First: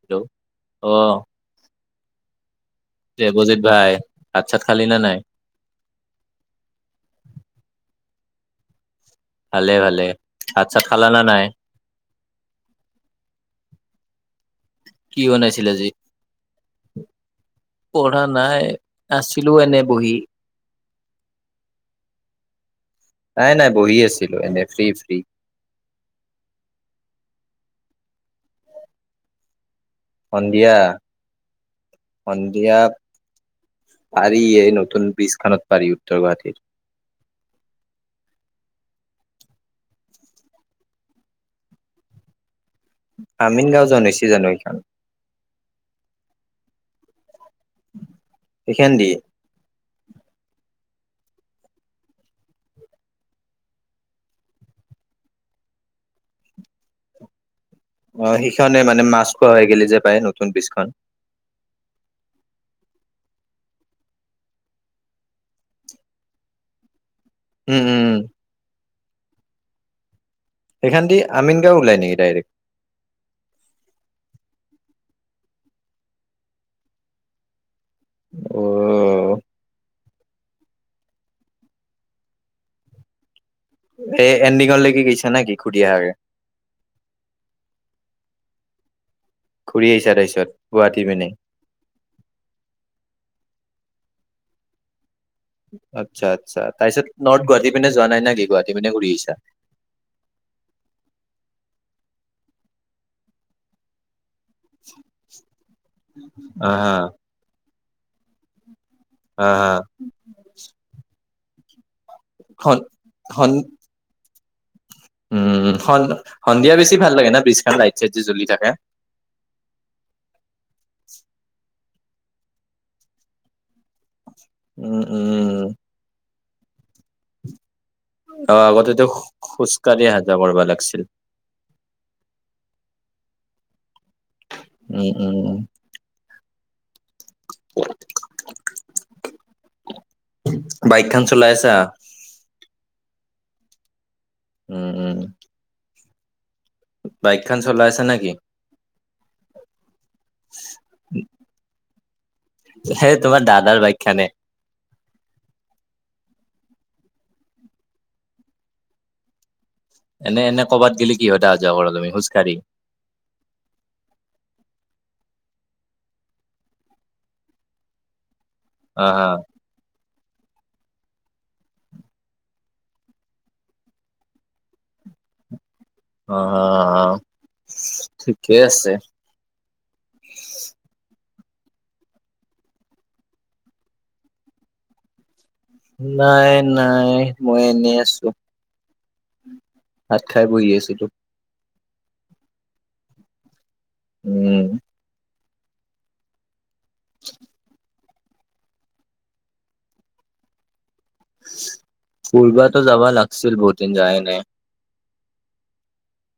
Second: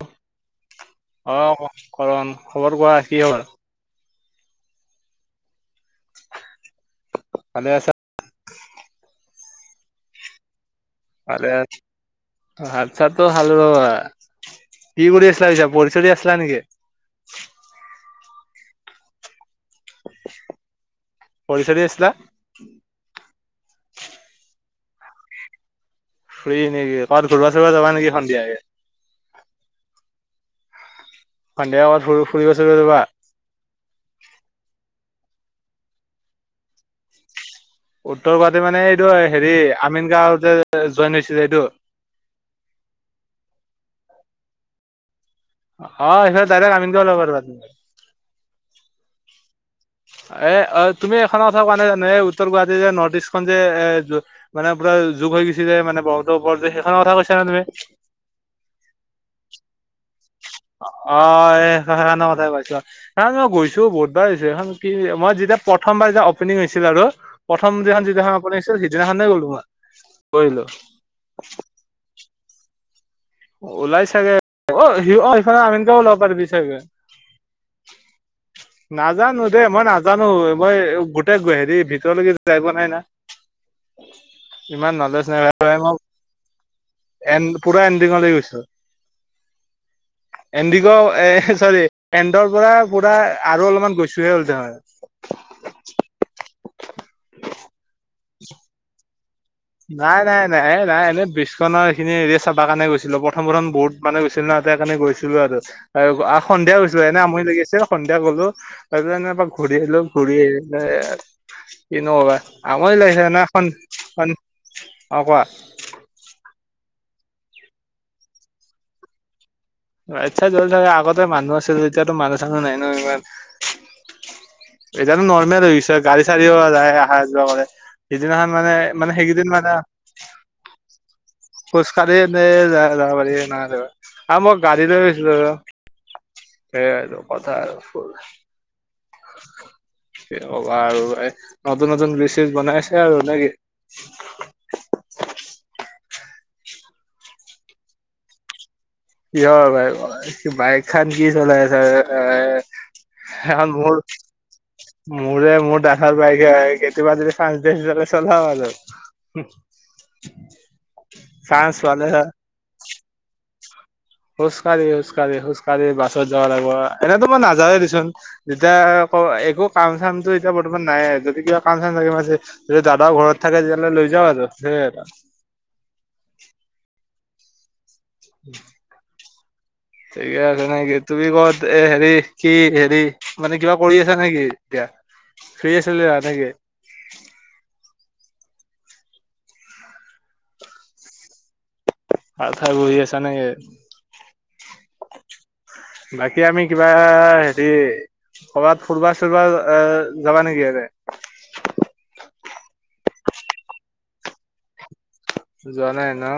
Hello, অহ ', অ', কৰণ খবৰ কোৱা কি হল? ভাত সাত খালি না নাই ভালে আছা। ভালে- ভালে ভাত চাত খালা না নাই হাত চাতটো ভাল বাবা কি কৰি আছিলা বনাইছিল পিছা আজি পঢ়ি চৰহি আছিলা নেকি। অহ ', নাই আছিলো এনে বহি। পলিচা দি আছিলা। নাই- নাই বহি আছিলো এনে ফ্ৰী- ফ্ৰী ফু্ৰী নেকি কাত ঘূৰবা চুৰিবা যাবা নেকি সন্ধিয়াকে সন্ধিয়া সন্ধিয়া ক'ৰবাত ফু ফুৰিব চুৰিব সন্ধিয়া যাবা? পাৰি এই নতুন। ব্ৰিজখনত পাৰি উত্তৰ গুৱাহাটীৰ। উত্তৰ গুৱাহাটী মানে এইটো হেৰি আমিন গাঁৱতে জইন হৈছিল এইটো। আমিন গাঁও জন হৈছ জানো সেই খন। অহ ', সেই ডাইৰেক আমি গ লাৰা তুমি সেখান দি এ তুমি এইখনৰ কথা কোৱা নাই জানো এই উত্তৰ গুৱাহাটী যে নৰ্থ ইষ্টখনন যে এ মানে পুৰা যোগ হৈ গৈছিলে মানে বহত ওপৰত সেইখনৰ কথা কৈছানে তুমি। অহ ', সিখনে মানে মাছখোৱা হৈ গ যে পায় নতুন বীজখন। পাইছা ন মই গৈছো বৰদাৰছছেখন। মই যেতিয়া প্ৰথমবাৰ যেতিয়া অপেবিং হৈছিল আৰু প্ৰথম উম দেখ উম যিখ আপনি সেই দিনাখনেই গৈ পোৱা সেখানদি আমিনগাঁও ওলায় নেকি ডাইৰেক্ট? ওলাই চাগে অ সি অ সিফালে আমিনকেও ওলাব পাৰিবি চাগে। অ নাজানো দেই মই নাজানো, মই গোটেই হেৰি ভিতৰলৈকে যাই পোৱা নাই না এ ইমান এণ্ডিঙলৈকে নলেজ গৈছা নে নাই কি ভাই ঘুটিয় মই আহাকে লৈ গৈছো ঘূৰি আহিছা তাৰপিছত এণ্ডগ গুৱাহাটী পিনে এ চৰি এন্ডৰ পৰা পুৰা আৰু অলপমান গৈছোহে হ'ল দেহয় তাৰিছত নৰ্থ গুৱাহাটী মানে যোৱা নাই নে গুৱাহাটী পিনে ঘূৰি আহিছা নাই নাই নাই নাই এনেই ব্ৰিজখনৰ এইখিনি এয় চাবা কাৰণে গৈছিলো প্ৰথম প্ৰথম বহুত মানে, ছিল ন ততে কাৰণে গৈছিলো আৰু। সন্ধিয়া আহা গৈছিলো এনে আমৰি লাগি আছিল। সন্ধিয়া গ'লো আৰুানে আহা ঘূৰি আহলো ঘূৰি আহ [unintelligible] [inaudible] কিনো কবা, সন আমনি লাগিছে না সন খন খন অ কোৱা উম সন সন্ধিয়া বেছি ভাল লাগে না বিজ খন লাইট চাইড যে জ্বলি থাকে, ইচ্ছা জল থাকে আগতে মানুহ আছে যদি এতিয়াতো মানুহ চানুহ নাই ন ইমান উম এতিয়াটো উম নৰ্মেল হৈছে গাড়ী চাৰিও যায় অহা যোৱা কৰে সিদিনাখন অ মানে আগতেতো মানে সেইকেইদিন খোজ কঢ়ি আহ যোৱা কৰবা লাগছিল। খোজকাাঢ়ি নে যাব পাৰি না অ মই গাড়ী লৈ উম উম গৈছিলো। এ কথা আৰু ফুল ব আৰু বাইকখন এ চলাই আছা নতুন নতুন ব্ৰিজ চিছ বনাই আছে। স নাগে [unintelligible] উম উম বাইকখন চলাই আছা নেকি? কিয়ৰ বাই বাইক খন কি চলাই আছে সেই তোমাৰ এ দাদাৰ বাইক মোৰ খানে মোৰে মোৰ দাদাৰ বাইক [unintelligible] কেতিয়াবা যদি চান্চ দিয়ে চলাওঁ আৰু। এনে এনে কৰবাত গিলি কিহত অহা যোৱা চান্স কৰা পালে তুমি? খোজকাাঢ়ি? খোজ কাঢ়ি খোজ কাঢ়ি খোজ কঢ়ি বাছত যাব লাগিব এনেইতো মই নাযায়ে দেচোন। তেতিয়া অ আক, একো কাম চাম টো ছতিয়া বৰ্তমান নাই। যদি কিবা কাম চাম থাকি, বা যদি দাদাও ঘৰত থাকে তেতিয়াহ'লে লৈ যাওঁ আৰু সেইয়ে। ‌ অহ-অহ। [unintelligible] ঠিকে আছে নেকি? তুমি কৰবাত এ হেৰি, কি, হেৰি, মানে কিবা কৰি আছা নেকি এতিয়া? ফ্ৰী আছিলা নেকি? নাই-নাই, মই এনেই আছোঁ। ভাত খাই বহি আছিলোঁ। ভাত খাই বহি আছা নেকি? উম। বাকী আমি কিবা হেৰি? কবাত ফুৰবা চুৰবা আহ, যাবা নেকি এতে? ফুৰ্বাটো যাব লাগছিল। বহুত দিন যোৱায়ে নাই। যোৱা নাই ন?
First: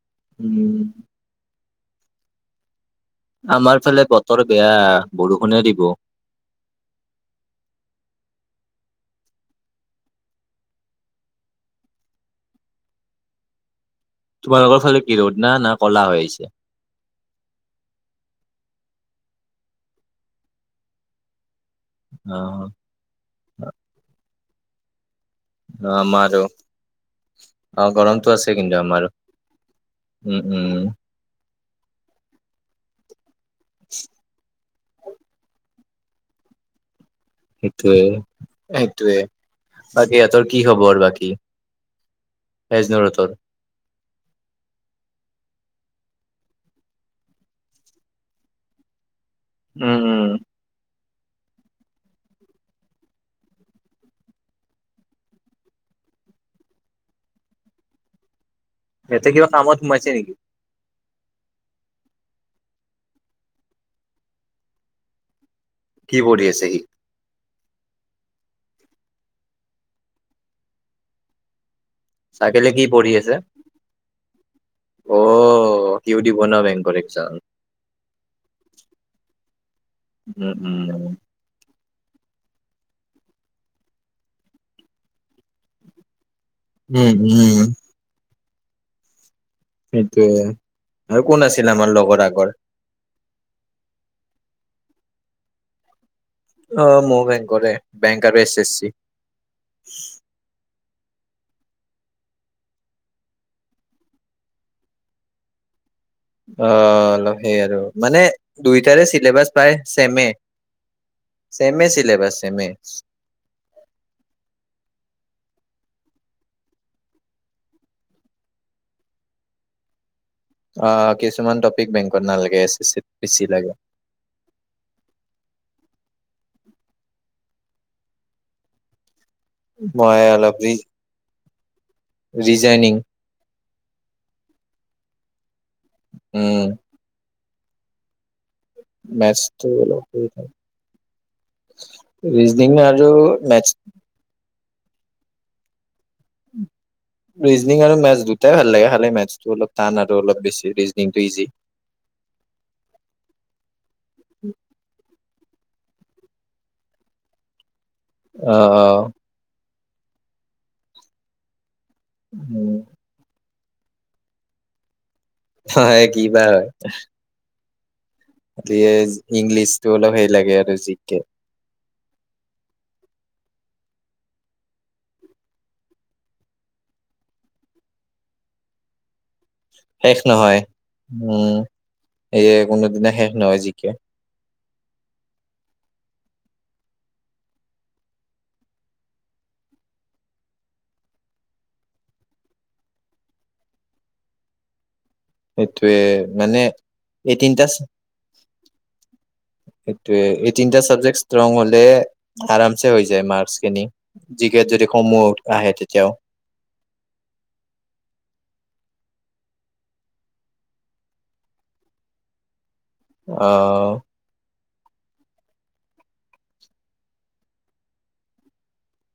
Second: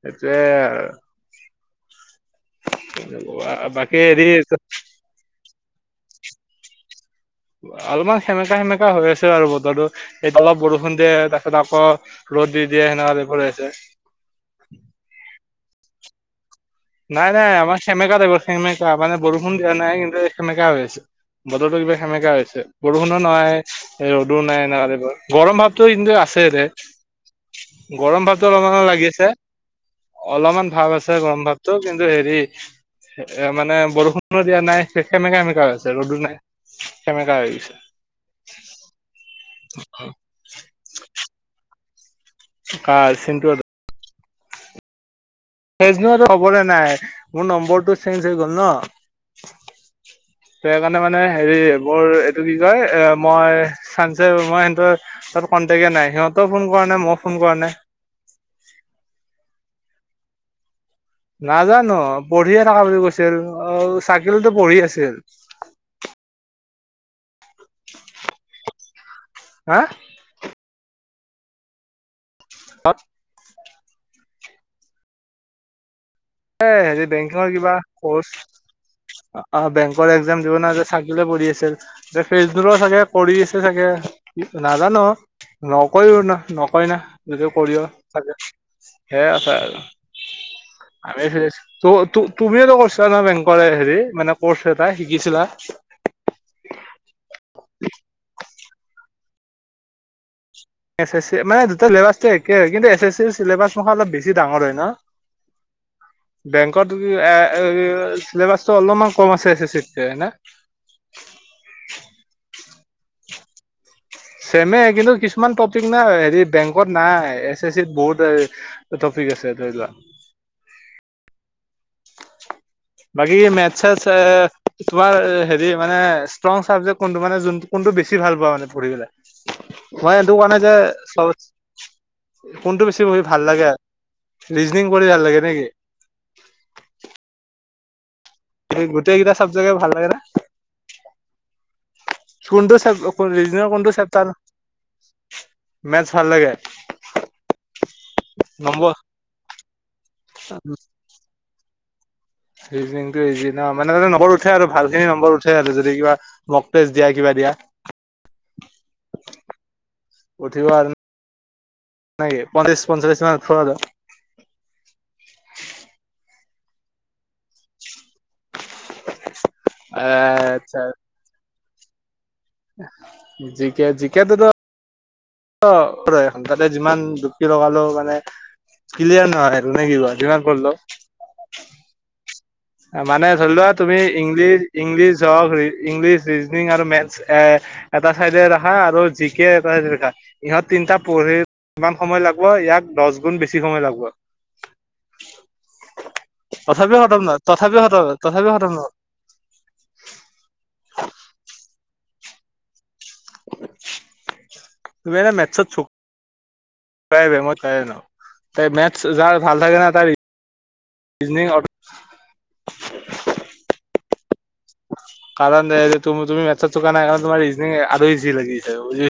সেইটোয়ে উম, আৰু। আমাৰ বাকী ফালে হেৰি বতৰ বেয়া বৰ ষুণে দিব। অলপমান সেমেকা-সেমেকা হৈ আছে আৰু বতৰটো। সেই অলপ বৰষুণ দিয়ে, তাৰপিছত আকৌ ৰ'দ দি দিয়ে, সেনেকুৱা হৈ পৰি আছে। তোমালোকৰ ফালে কি ৰ'দ না না ক'লা হৈ আছে। নাই-নাই, আমাৰ সেমেকা টাইপৰ, সেমেকা। মানে বৰষুণ দিয়া নাই, কিন্তু সেমেকা হৈ আছে। বতৰটো কিবা সেমেকা হৈ আছে। অ', বৰষুণো নহয় নাই ন [unintelligible] গৰম ভাৱটো কিন্তু আছে আমাৰো ৰে, অ', গৰম গৰমটো ভাৱটো আছে কিন্তু অলপমান লাগি আমাৰো আছে, উম, অলপমান উম। ভাৱ আছে গৰম ভাৱটো ত' কিন্তু হেৰি এ মানে, বৰষুণো দিয়া নাই। সেমেকা-সেমেকা হৈ আছে। ৰ'দো নাই। সেমেকা হৈ গৈছে সেইটোৱে, সেইটোৱে। বাকী ইহঁতৰ কি খবৰ? বাকী? কাৰ? ফেজনুৰহঁতৰ? চিন্টুহঁতৰ? ফেজনুৰৰটো খবৰে নাই। মোৰ নম্বৰটো চেঞ্জ হৈ গ'ল ন। উম-উম। সেইকাৰণে মানে হেৰি, মোৰ এইটো কি কয়? এ মই [unintelligible] সিহতৰ ত' কন্টেকে নাই, সিহঁতও ফোন কৰা নাই, মইও ফোন কৰা নাই। ইহঁতে কিবা কামত সোমাইছে নেকি? নাজানো পঢ়িয়ে থকা বুলি কৈছিল। অহ চাকিলতো পঢ়ি আছিল। কি পঢ়ি আছে‌ সি? হয় [inaudible] হা? চাইকেলে কি পঢ়ি আছে? অ। সিও দিব ন এ বেংকৰ হেৰি এক্সাম। বেংকিঙৰ কিবা কৰ্চ, অ বেংকৰ একজাম উম, দিব না উম, চাকি লৈ পঢ়ি আছিল। এ ফেচবুৰৰ চাগে কৰি আছে চাগে, নাজানোঁ, নকয়ো ন নকয় না, উম, যদি কৰিও চাগে সেয়া সেইটোৱে। আমি তো তো তুমিও ত কছ চা নহয় বেংকৰ হেৰি মানে কৰ্চ এটা শিকিছিলা অ মোৰ বেংকৰে, বেংক আৰু এছ এছ ছি। [inaudible] এছ এছ চি মানে দুটা চিলেবাচটো একে হয়। কিন্তু এছ এছ চিৰ চিলেবাছ মুখা অলপ বেছি ডাঙৰ হয় ন। অ বেংকত এ সেই আৰু মানে চিলেবাচটো দুইটাৰে অলপমান কম চিলেবাছ আছে এছ এছ প্ৰায় চিত কে হয় চেমে, না। চেমে চিলেবাছ চেমে। [unintelligible] ছেমে কিন্তু কিছুমান টপিক নাই হেৰি বেংকত নাই, এছ এছ চিত বহুত টপিক আছে ধৰি লোৱা অ কিছুমান টপিক বেংকত নালাগে এছ এছ চিত বাকী বেছি লাগে মেথ চা, এ তোমাৰ হেৰি মানে ষ্টং চাবজেক কোনটো মানে যোনটো কোনটো বেছি ভাল পোৱা মানে পঢ়ি পেলাই? হয় মই এটো অলপ কাৰনে ৰি যে কোনটো ৰিজাইনিং বেছি পঢ়ি ভাল লাগে। ৰিজনিং কৰি ভাল লাগে নেকি? উম। এই গোটেই কেইটা মেথছটো চাবজেগে ভাল অলপ লাগে না? [inaudible] কোনটো চাব, আৰু কোনটো মেথছ ৰিজনিঙৰ কোনটো চেপটাৰ ৰিজনিং আৰু মেথছ দুটাই ভাল লাগে নম্বৰ খালে মেথছটো অলপ টান আৰু অলপ বেছি, ৰিজনিংটো ইজি। ৰিজনিংটো ইজী ন মানে নম্বৰ উঠে আৰু ভাল খিনি নম্বৰ উ উঠে আৰু যদি কিবা মক টেষ্ট দিয়া কিবা দিয়া। আহ আহ। উঠিব আৰু - নাই পঞ্চাছ উম পঞ্চলিচ মান [unintelligible] হয় কি বা এটলিছ- ইংলিছটো এ অলপ সেই লাগে আৰু আচ্ছা জিকে। জিকে জিকেটোত অ ওপৰ তাতে যিমান দুপকি লগালোও মানে ক্লিয়াৰ নোৱাৰে নোৱাৰিবা শেষ যিমান নহয় কৰলেও উম এয়ে কোনোদিনা মানে শেষ ধৰি নহয় লোৱা জিকে তুমি ইংলিছ ইংলিছ হওক ইংলিছ ৰিজনিং আৰু মেথছ এ এটা চাইডে ৰখা আৰু জি কে এটা চাইডে ৰাখা ইহঁত তিনটা পঢ়ি ইমান সময় লাগব ইয়াক দছ গুণ বেছি সময় লাগব সেইটোৱে মানে খতম নহয় এইটো ইণ্টাচ তথাপিও খতম তথাপিও খতম নহয় সেটোৱে এই তিনটা চাবজেক্ট ষ্ট্ৰং হলে আৰাম ছে হৈ যায় মাৰ্ক্স খিনি জিকেত যদি তুমি কমো এনে মেথছত আহে তেতিয়াও চুকাই বে মই কাই ন ত মেথছ যাৰ ভাল থাকে ন তাৰ অ কাৰণ দে যে তুমি তুমি মেটছত চোকা ন আৰু তোমাৰ ৰিজনিং আৰু ইজি লাগি যায়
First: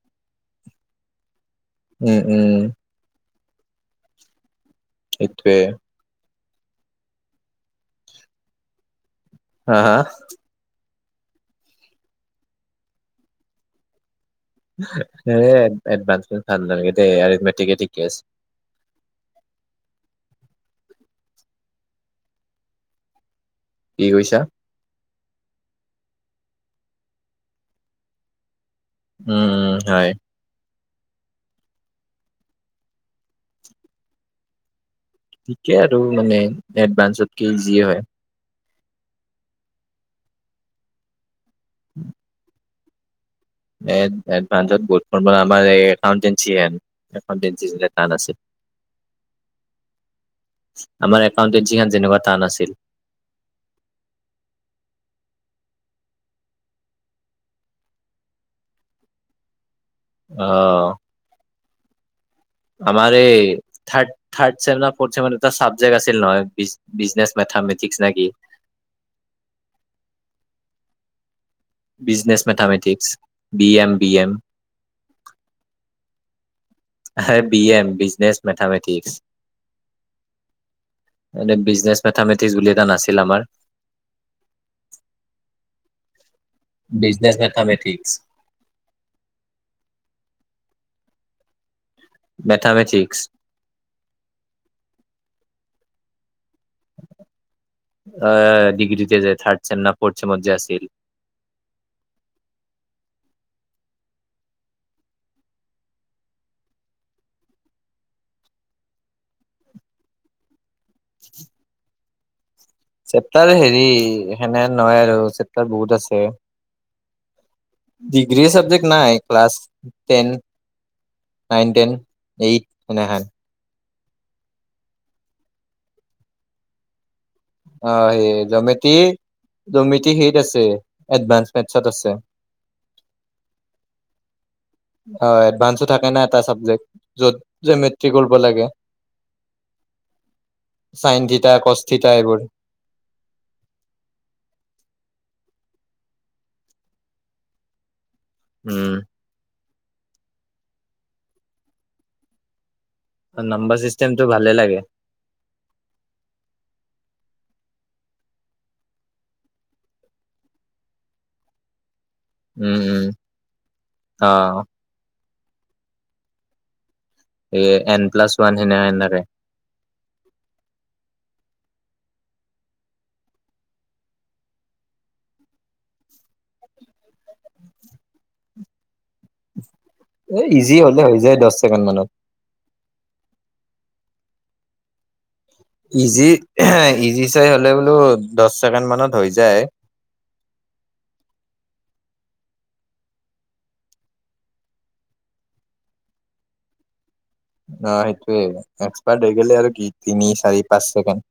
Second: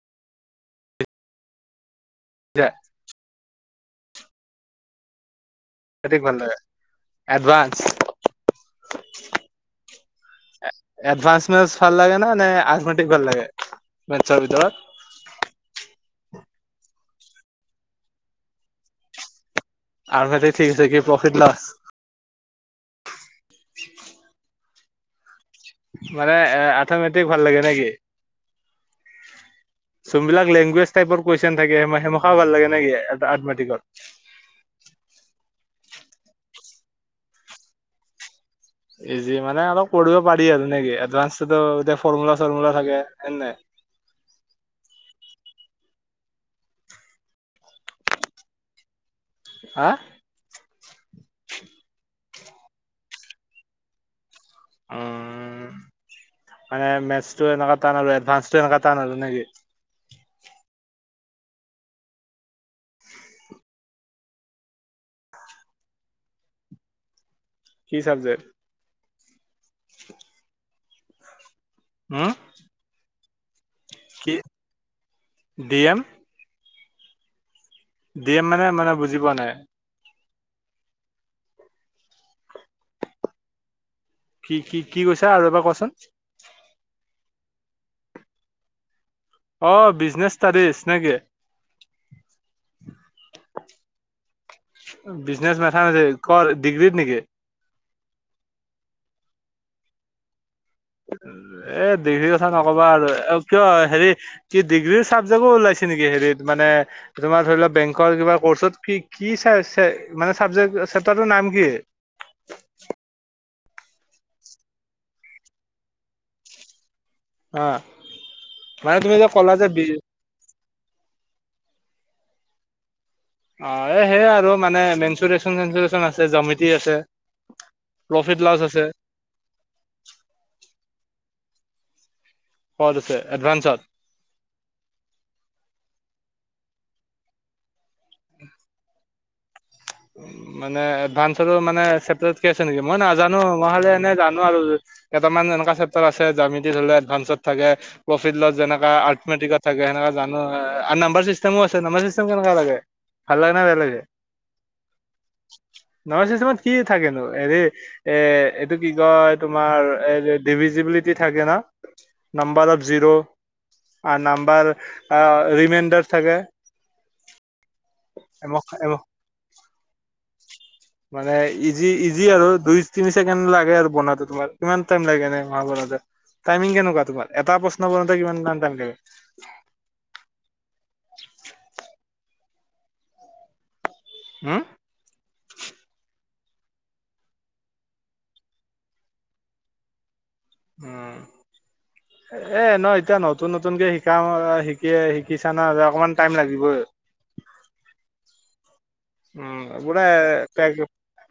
উম উম সেতোৱে হেতুকাণে এডভাঞ্চ হা হা এডভাঞ্চ মেটছ ভাল লাগে নে আজমেটিক ভাল লাগে মেথছৰ ভিতৰত সে এডভাঞ্চ ভাল লাগে এতিয়াৰে মেটিকেটিক টেছ আগতে ঠেক আছে এতিয়া প্ৰফিট না কি কৈছা মানে আথমেটিক ভাল লাগে নেকি উম হয় যোনবিলাক লেংগুৱেজ টাইপৰ কুৱেশ্যন থাকে হে সেমখাও ভাল লাগে নেকি এটা এদমেটিকত ঠিকে আৰু মানে এডভাঞ্চত কৰে ইজি হয় ইজি মানে অলপ কৰিব পাৰি আৰু নে কি এডভান্স টোতত এতিয়া ফৰ্মুলা চৰ্মুলা চাগে হয় নাই এড এডভাঞ্চত গোট ফৰ্মূলা আমাৰ এই একাউণ্টেঞ্চিএন একাউটেঞ্চি অলপ টান আছে আহ আমাৰ একাউণ্টেঞ্চি খন যেনুকা টান আছিল উম মানে মেটছটো এনকা টান হ'লে এডভাঞ্চ টো এনকা টান হ'ল নেকি অহ আমাৰ এই থাৰ্ট থাৰ্ট চেমত ফৰ্ট চেমত এটা চাবজেক্ট আছিল নহয় বিজ বিজনেছ মেথামেটিক্স নে কি হম business mathematics B M B M কি ডি এম হেব B M D business M মানে মানে মেথামেটিক্স। বুজি পোৱা নাই। এনে বিজনেছ মেথামেটিক্স বুলি এটা নাছিল আমাৰ, কি কি কি কৈছা আৰু এবাৰ কোৱাচোন, বিজনেছ নেথামেটিক্স। অ বিজনেচ স্তাদিছ নেকি? Mathematics business mathematics. অ ডিগ্ৰীতে যে থাৰ্ড চেম নে ফৰ্ট চেমত আছিল। এ ডিগ্ৰীৰ কথা নকবা আৰু কিয় হেৰি কি ডিগ্ৰীৰ চাবজেক্টো ওলাইছে নেকি, হেৰিত মানে তোমাৰ ধৰি লোৱা বেংকৰ কিবা কৰ্চত কি কি চাই মানে চাবজেক্ট কেতাৰ নাম কি? তাৰ হেৰি সেনে নহয় আৰু চেপতাৰ বহুত আছে। অ ডিগ্ৰী চাবজেক্ট মানে তুমি নাই। যে ক'লা ক্লাছ যে B ten nine ten eight মানে হে অ এই সেয় আৰু মানে মেঞ্চুৰেচন চেঞ্চুৰে্চন আছে, জামিতি আছে। অ সেই প্ৰফিট লছ আছে জ্যামেতি জমেটি সেইত আছে এডভানস নেছাত আছে ক'ত আছে এডভাঞ্চত। অ এডভাঞ্চতো থাকে না এটা চাবজেক্ট য'ত যেমেট্ৰিক কৰিব লাগে। উ মানে চাইন থিতা এডভাঞ্চতো কচ মানে থিতা চপ এইবোৰ আছে নেকি। মই নাজানো মই হলে এনে জানো আৰু কেইটামান এনেকুৱা আছে জামিতি হলে এডভাঞ্চত থাকে প্ৰফিট লছ যেনেকা উম আৰ্কমিডিকত থাকে সেনেকা জানো আৰু নাম্বাৰ চিষ্টেমো আছে নাম্বাৰ চিষ্টেম কেনেকা লাগে? নাম্বৰ চিষ্টেমটো ভাল লাগে। নহয় কিছুমান কি থাকেনো এৰে এ এইটো কি কয় তোমাৰ এই ডিভিজিবিলিটি থাকে ন উম নাম্বাৰত উম জিৰ আ অ নাম্বাৰ, আ ৰিমাইণ্ডাৰ থাকে। এ এন প্লাছ ওৱান সনেকা মানে ইজি ইজি আৰু। দুই তিনি ছেকেণ্ড লাগে আৰু বনাউতে তোমাৰ। কিমান টাইম লাগে এনে মাহ বনাতে টাইমিং কেনেকুৱা তোমাৰ? এটা প্ৰশ্ন বনাতে কিমান টাইম লাগে? এ ইজি হলে হৈ যায় দহ ছেকেণ্ড মানত। হম ইজি ইজি চাই হ'লে বোলো দহ ছেকেণ্ড মানত হৈ যায়। এ ন এতিয়া নতুন নতুনকে শিকা শিকি শিকিছা না অকমান টাইম লাগিবই। অ সেইতোৱেই। এক্সপাৰ্ট হৈ গেলে উম আৰু কি পুৰা তিনি চাৰি পাঁচ ছেকেণ্ড।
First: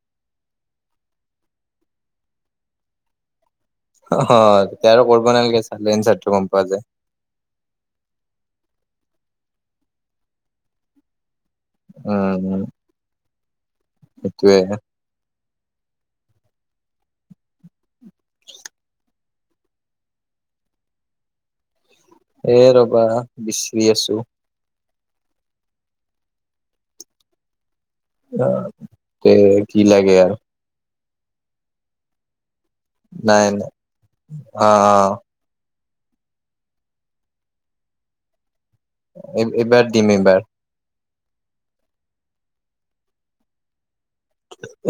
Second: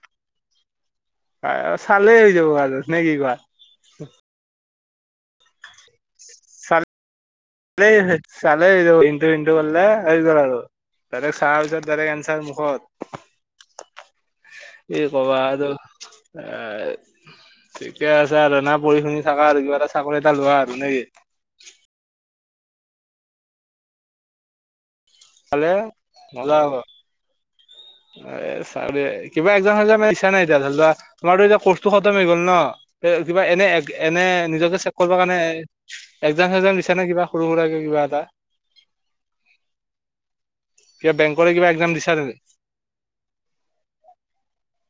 চালে হৈ যাব আৰু নে কি কোৱা [unintelligible] হয়। এতিয়া আৰু কৰিব নালাগে চালে এঞ্চাৰটো গম পোৱা যায়। চলে ইটো বিন্দু বলে আহি গল আৰু। চাৰ পিছত বলে উম কেঞ্চাৰ উম মুখত সেইটোয়ে এই কবা আৰু এ [unintelligible] ঠিকে আছে আৰু না পঢ়ি শুনি থাকা আৰু কিবা এটা চাকৰি এটা লোৱা আৰু নেকি। এ ৰবা বিচাৰি আছো। কালে মজা হব। আ, এ চা তে কিবা একজন কি হলে মানে লাগে ইচ্ছা আৰু নাই এতিয়া ধৰি লোৱা [unintelligible] তোমাৰো এতিয়া কৰ্চটো খটম হৈ গ'ল ন [unintelligible] কিবা নাই এনে নাই এনে, অ অ নিজকে চেক কৰিব কাৰণে। এক্জাম চেগজাম দিছা নে কিবা সৰু সুৰাকে কিবা এটা [unintelligible] এবাৰ দিম এবাৰ। কিবা বেংকলে কিবা এক্জাম দিছা তেন্তে [unintelligible]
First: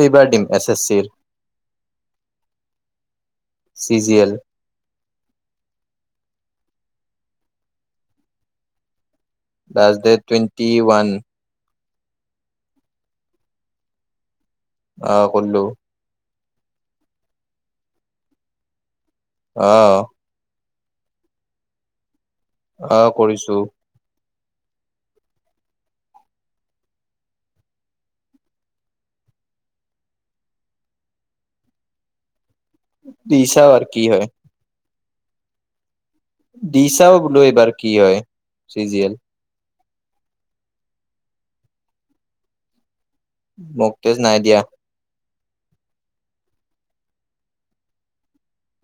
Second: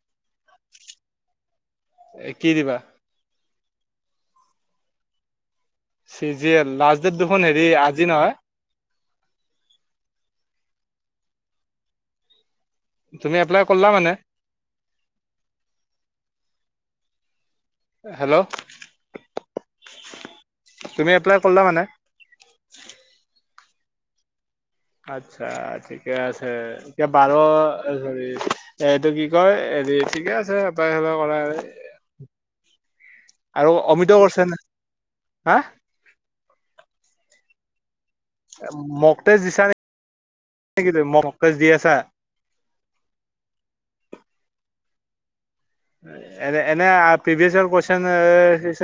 এইবাৰ ডিম এছ এছ চিৰ। এ কি দিবা। চিজিয়েল। C G L last date দুখোন হেৰি আজি নহয়। Last date twenty one. তুমি এপ্লাই কৰলা মানে? আহ কলো। হেল্ল'। আহ। তুমি এপ্লাই কৰিলা মানে। অ কৰিছো। আতছা ঠিকে আছে এতিয়া বাৰ চ এইটো কি কয় হেৰি ঠিকে আছে কৰা [unintelligible] দিছা আৰু কি অমিতো হয় কৰিছে নে [unintelligible] হা [unintelligible] দিছাও বোলো এইবাৰ কি হয়। চি জি এল মগতেজ দিছা ন। নেকি তুম মকটেচচ দি আছা [unintelligible] মোকটোজ নাই দিয়া। এনে প্ৰভিয়েচৰ কোৱেচন এ [unintelligible]